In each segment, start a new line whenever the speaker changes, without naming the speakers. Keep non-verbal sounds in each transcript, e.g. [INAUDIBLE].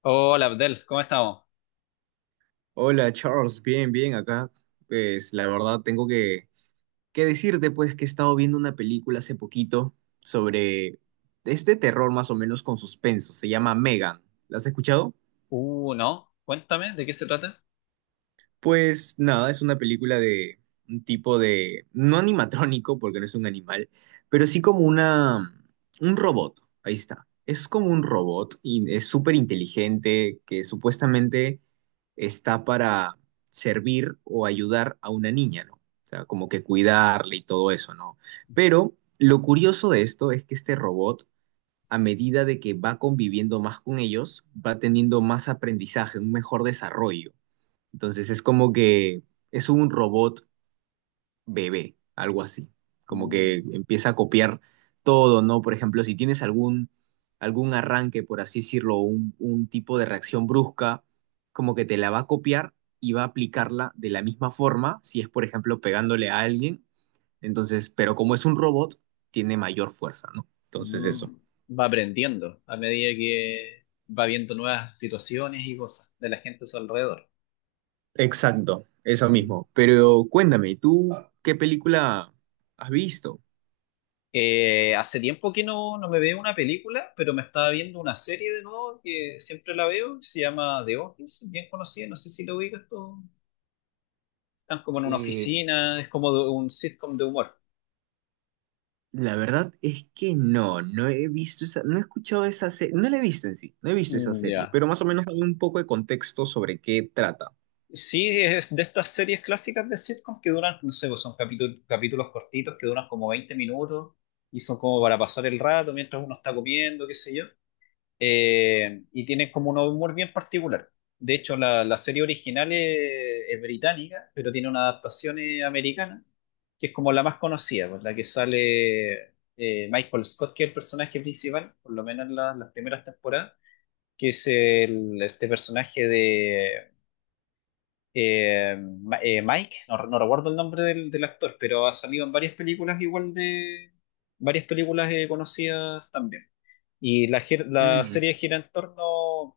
Hola Abdel, ¿cómo estamos?
Hola Charles, bien, bien, acá. Pues la verdad que decirte pues que he estado viendo una película hace poquito sobre este terror más o menos con suspenso, se llama Megan. ¿La has escuchado?
No, cuéntame, ¿de qué se trata?
Pues nada, es una película de un tipo de, no animatrónico porque no es un animal, pero sí como una, un robot, ahí está. Es como un robot y es súper inteligente que supuestamente está para servir o ayudar a una niña, ¿no? O sea, como que cuidarle y todo eso, ¿no? Pero lo curioso de esto es que este robot, a medida de que va conviviendo más con ellos, va teniendo más aprendizaje, un mejor desarrollo. Entonces es como que es un robot bebé, algo así. Como que
Mm,
empieza a copiar todo, ¿no? Por ejemplo, si tienes algún arranque, por así decirlo, un tipo de reacción brusca, como que te la va a copiar y va a aplicarla de la misma forma, si es, por ejemplo, pegándole a alguien. Entonces, pero como es un robot, tiene mayor fuerza, ¿no? Entonces eso.
mm. Va aprendiendo a medida que va viendo nuevas situaciones y cosas de la gente a su alrededor.
Exacto, eso
Mm.
mismo. Pero cuéntame, ¿tú qué película has visto?
Hace tiempo que no me veo una película, pero me estaba viendo una serie de nuevo que siempre la veo, se llama The Office, bien conocida, no sé si lo ubicas tú. Están como en una
Eh,
oficina, es como un sitcom de humor.
La verdad es que no he visto esa, no he escuchado esa serie, no la he visto en sí, no he visto esa
Mm,
serie,
ya.
pero más o menos dame un poco de contexto sobre qué trata.
Sí, es de estas series clásicas de sitcom que duran, no sé, pues son capítulos, capítulos cortitos que duran como 20 minutos y son como para pasar el rato mientras uno está comiendo, qué sé yo. Y tienen como un humor bien particular. De hecho, la serie original es británica, pero tiene una adaptación americana, que es como la más conocida, pues, la que sale Michael Scott, que es el personaje principal, por lo menos en las primeras temporadas, que es el, este personaje de eh, Mike, no, no recuerdo el nombre del actor, pero ha salido en varias películas igual de varias películas conocidas también. Y la
Mm.
serie gira en torno,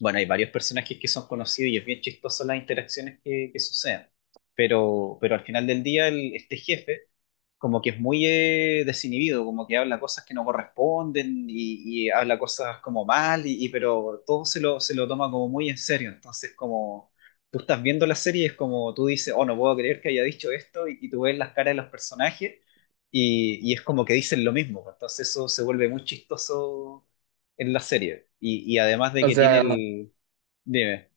bueno, hay varios personajes que son conocidos y es bien chistoso las interacciones que suceden. Pero al final del día, este jefe como que es muy desinhibido, como que habla cosas que no corresponden y habla cosas como mal, pero todo se se lo toma como muy en serio. Entonces, como tú estás viendo la serie, es como tú dices, oh, no puedo creer que haya dicho esto, y tú ves las caras de los personajes y es como que dicen lo mismo. Entonces, eso se vuelve muy chistoso en la serie. Y además de
O
que tiene
sea,
el... Dime.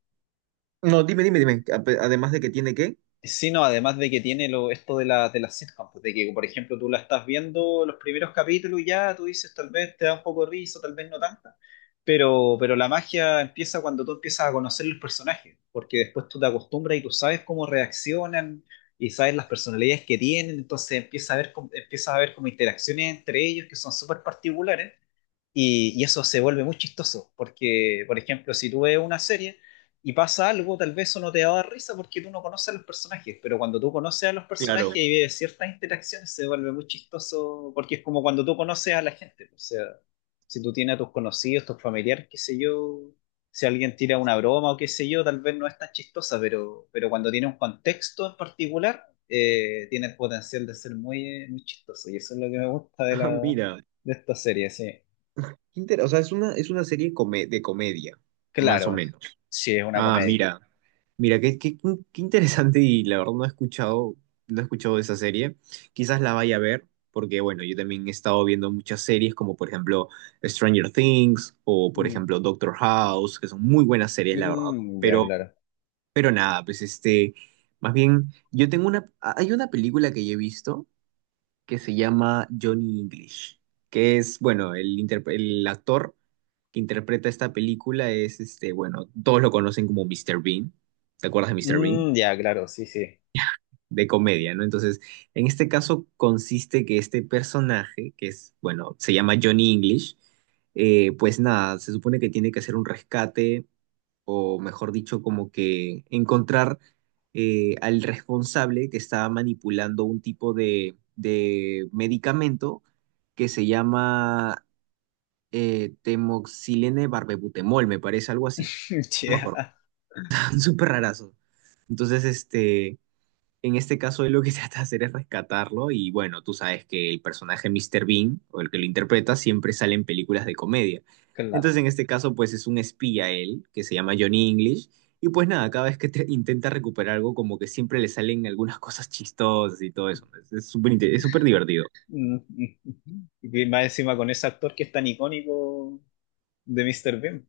no, dime, dime, dime, ape- además de que tiene qué.
Sí, no, además de que tiene lo, esto de de la sitcom, pues, de que, por ejemplo, tú la estás viendo los primeros capítulos y ya, tú dices, tal vez te da un poco de risa, tal vez no tanta, pero la magia empieza cuando tú empiezas a conocer los personajes, porque después tú te acostumbras y tú sabes cómo reaccionan y sabes las personalidades que tienen, entonces empiezas a ver, empiezas a ver como interacciones entre ellos que son súper particulares y eso se vuelve muy chistoso, porque, por ejemplo, si tú ves una serie y pasa algo, tal vez eso no te va a dar risa porque tú no conoces a los personajes, pero cuando tú conoces a los
Claro.
personajes y
[LAUGHS]
ves ciertas interacciones, se vuelve muy chistoso, porque es como cuando tú conoces a la gente. O sea, si tú tienes a tus conocidos, tus familiares, qué sé yo, si alguien tira una broma o qué sé yo, tal vez no es tan chistosa, pero cuando tiene un contexto en particular, tiene el potencial de ser muy, muy chistoso. Y eso es lo que me gusta
Ah, mira,
de esta serie, sí.
inter- o sea, es una serie come- de comedia, más o
Claro,
menos.
sí, es una
Ah,
comedia.
mira, mira, qué, qué, qué interesante y la verdad no he escuchado, no he escuchado de esa serie. Quizás la vaya a ver, porque bueno, yo también he estado viendo muchas series como por ejemplo Stranger Things o por
Mm,
ejemplo Doctor House, que son muy buenas series, la verdad.
mm, ya,
Pero,
claro.
pero nada, pues este, más bien, yo tengo una, hay una película que yo he visto que se llama Johnny English, que es, bueno, el, interpre- el actor que interpreta esta película es, este, bueno, todos lo conocen como Mr. Bean. ¿Te acuerdas de Mr. Bean?
Mm, ya, claro, sí, sí.
[LAUGHS] De comedia, ¿no? Entonces, en este caso consiste que este personaje, que es, bueno, se llama Johnny English, pues nada, se supone que tiene que hacer un rescate, o mejor dicho, como que encontrar al responsable que estaba manipulando un tipo de medicamento que se llama temoxilene barbebutemol, me parece algo así,
[LAUGHS]
no me acuerdo,
Ya,
[LAUGHS] súper rarazo. Entonces, este, en este caso él lo que [LAUGHS] trata de hacer es rescatarlo y bueno, tú sabes que el personaje Mr. Bean, o el que lo interpreta, siempre sale en películas de comedia.
claro.
Entonces, en este caso, pues es un espía él, que se llama Johnny English, y pues nada, cada vez que te- intenta recuperar algo, como que siempre le salen algunas cosas chistosas y todo eso. Es súper inte- es súper divertido.
Mm, mm, mm. Y más encima con ese actor que es tan icónico de Mr. Bean.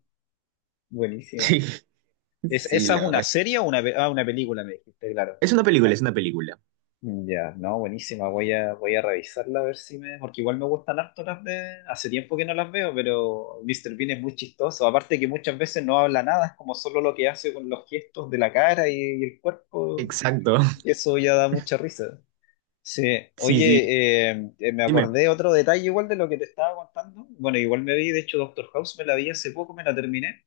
Sí,
Buenísimo.
[LAUGHS]
¿Es,
sí,
esa es
la
una
verdad es.
serie o una, una película, me dijiste, claro.
Es una película, es que una película.
Ya, no, buenísima. Voy a, voy a revisarla a ver si me. Porque igual me gustan harto las de. Hace tiempo que no las veo, pero Mr. Bean es muy chistoso. Aparte que muchas veces no habla nada, es como solo lo que hace con los gestos de la cara y el cuerpo.
Exacto. [LAUGHS]
Y eso ya da mucha risa. Sí,
Sí, sí.
oye, me
Dime.
acordé otro detalle igual de lo que te estaba contando. Bueno, igual me vi, de hecho, Doctor House me la vi hace poco, me la terminé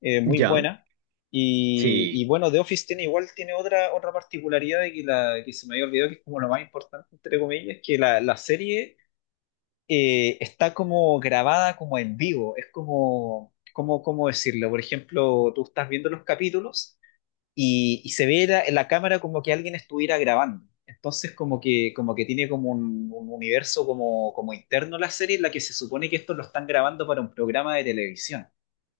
muy
¿Ya?
buena. Y
Sí.
bueno, The Office tiene igual, tiene otra, otra particularidad de que, la, que se me había olvidado, que es como lo más importante, entre comillas, que la serie está como grabada como en vivo. Es como, como, ¿cómo decirlo? Por ejemplo, tú estás viendo los capítulos y se ve la cámara como que alguien estuviera grabando. Entonces como que tiene como un universo como, como interno la serie en la que se supone que esto lo están grabando para un programa de televisión,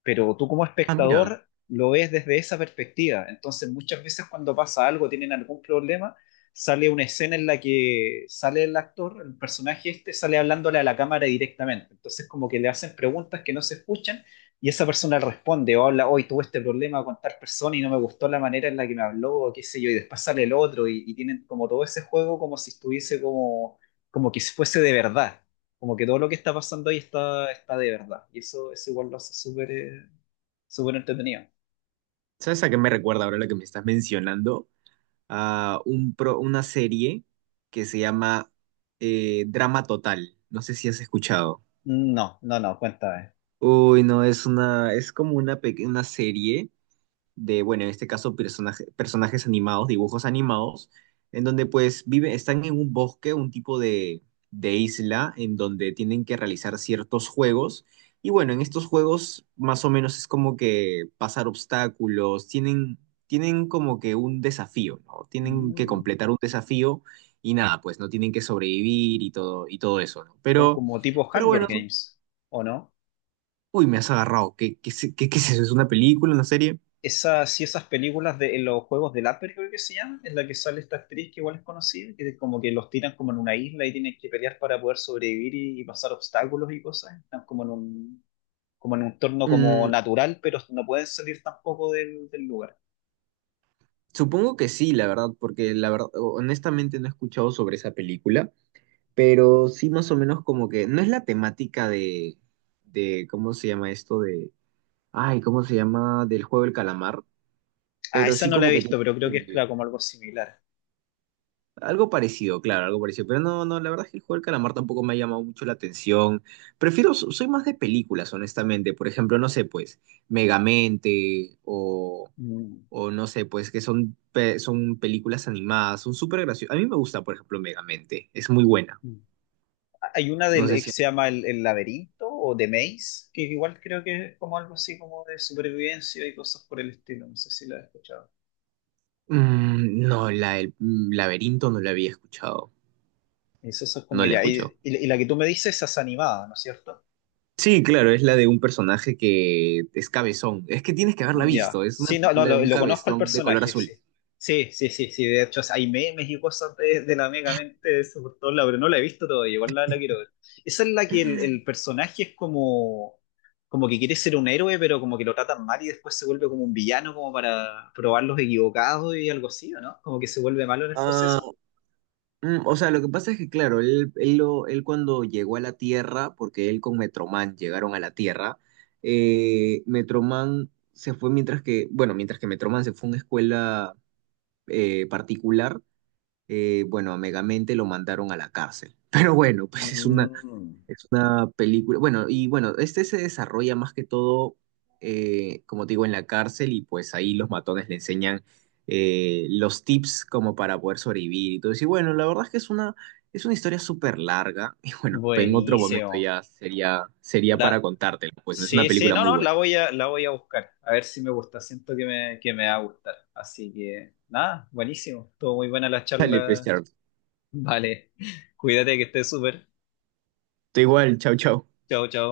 pero tú como
Ah, mira.
espectador lo ves desde esa perspectiva. Entonces muchas veces cuando pasa algo, tienen algún problema, sale una escena en la que sale el actor, el personaje este, sale hablándole a la cámara directamente. Entonces como que le hacen preguntas que no se escuchan y esa persona responde o habla, hoy tuve este problema con tal persona y no me gustó la manera en la que me habló, o qué sé yo, y después sale el otro y tienen como todo ese juego como si estuviese como, como que fuese de verdad. Como que todo lo que está pasando ahí está, está de verdad. Y eso igual lo hace súper súper entretenido.
¿Sabes a qué me recuerda ahora lo que me estás mencionando? A un pro- una serie que se llama Drama Total. No sé si has escuchado.
No, cuéntame.
Uy, no, es una, es como una pequeña serie de, bueno, en este caso personaje- personajes animados, dibujos animados, en donde pues viven, están en un bosque, un tipo de isla, en donde tienen que realizar ciertos juegos. Y bueno, en estos juegos más o menos es como que pasar obstáculos, tienen, tienen como que un desafío, ¿no? Tienen que
Mm.
completar un desafío y nada, pues no tienen que sobrevivir y todo eso, ¿no?
Como, tipo
Pero
Hunger
bueno,
Games, ¿o no?
uy, me has agarrado. Qué, qué es eso? ¿Es una película, una serie?
Esas, sí, esas películas de en los juegos del hambre, creo que se llaman, en la que sale esta actriz que igual es conocida, que como que los tiran como en una isla y tienen que pelear para poder sobrevivir y pasar obstáculos y cosas. Están como en un entorno como
Mm,
natural, pero no pueden salir tampoco del lugar.
supongo que sí, la verdad, porque la verdad, honestamente no he escuchado sobre esa película, pero sí más o menos como que no es la temática de ¿cómo se llama esto? De, ay, ¿cómo se llama? Del juego del calamar,
Ah,
pero
esa
sí
no la
como
he
que
visto, pero creo que es
tiene,
claro, como algo similar.
algo parecido, claro, algo parecido. Pero no, la verdad es que el juego del calamar tampoco me ha llamado mucho la atención. Prefiero, so- soy más de películas, honestamente. Por ejemplo, no sé, pues, Megamente
Mm,
o no sé, pues, que son, pe- son películas animadas, son súper graciosas. A mí me gusta, por ejemplo, Megamente, es muy buena.
mm. Hay una
No
del,
sé
que
si...
se llama El Laberinto o The Maze, que igual creo que es como algo así como de supervivencia y cosas por el estilo. No sé si la has escuchado.
Mm, no, la del mm, laberinto no la había escuchado.
Es, eso es como
No la
ya.
escuchó.
Y la que tú me dices, esa es animada, ¿no es cierto?
Sí, claro, es la de un personaje que es cabezón. Es que tienes que haberla
Ya.
visto, es una
Sí, no, no,
película de un sí,
lo conozco el
cabezón de color
personaje, sí.
azul.
Sí, sí, sí, sí. De hecho, hay memes y cosas de la Mega Mente de eso por todos lados, pero no la he visto todavía, igual la quiero ver. Esa es la que el personaje es como, como que quiere ser un héroe, pero como que lo tratan mal y después se vuelve como un villano, como para probar los equivocados y algo así, ¿o no? Como que se vuelve malo en el
Ah,
proceso.
mm, o sea, lo que pasa es que, claro, él cuando llegó a la Tierra, porque él con Metroman llegaron a la Tierra, Metroman se fue mientras que, bueno, mientras que Metroman se fue a una escuela particular, bueno, a Megamente lo mandaron a la cárcel. [LAUGHS] Pero bueno, pues
Mm,
es una película. Bueno, y bueno, este se desarrolla más que todo, como te digo, en la cárcel y pues ahí los matones le enseñan los tips como para poder sobrevivir y todo eso. Y bueno, la verdad es que es una historia súper larga [LAUGHS] y bueno, pues, en otro momento
buenísimo.
ya sería, sería para
La,
contártela. Pues no es una
sí, sí,
película
no,
muy
no,
buena.
la voy a buscar. A ver si me gusta. Siento que me va a gustar. Así que, nada, buenísimo. Estuvo muy buena la
Dale, pues,
charla.
Charles.
Vale. [LAUGHS] Cuídate que estés súper.
Tú igual, chau, chau.
Chao, chao.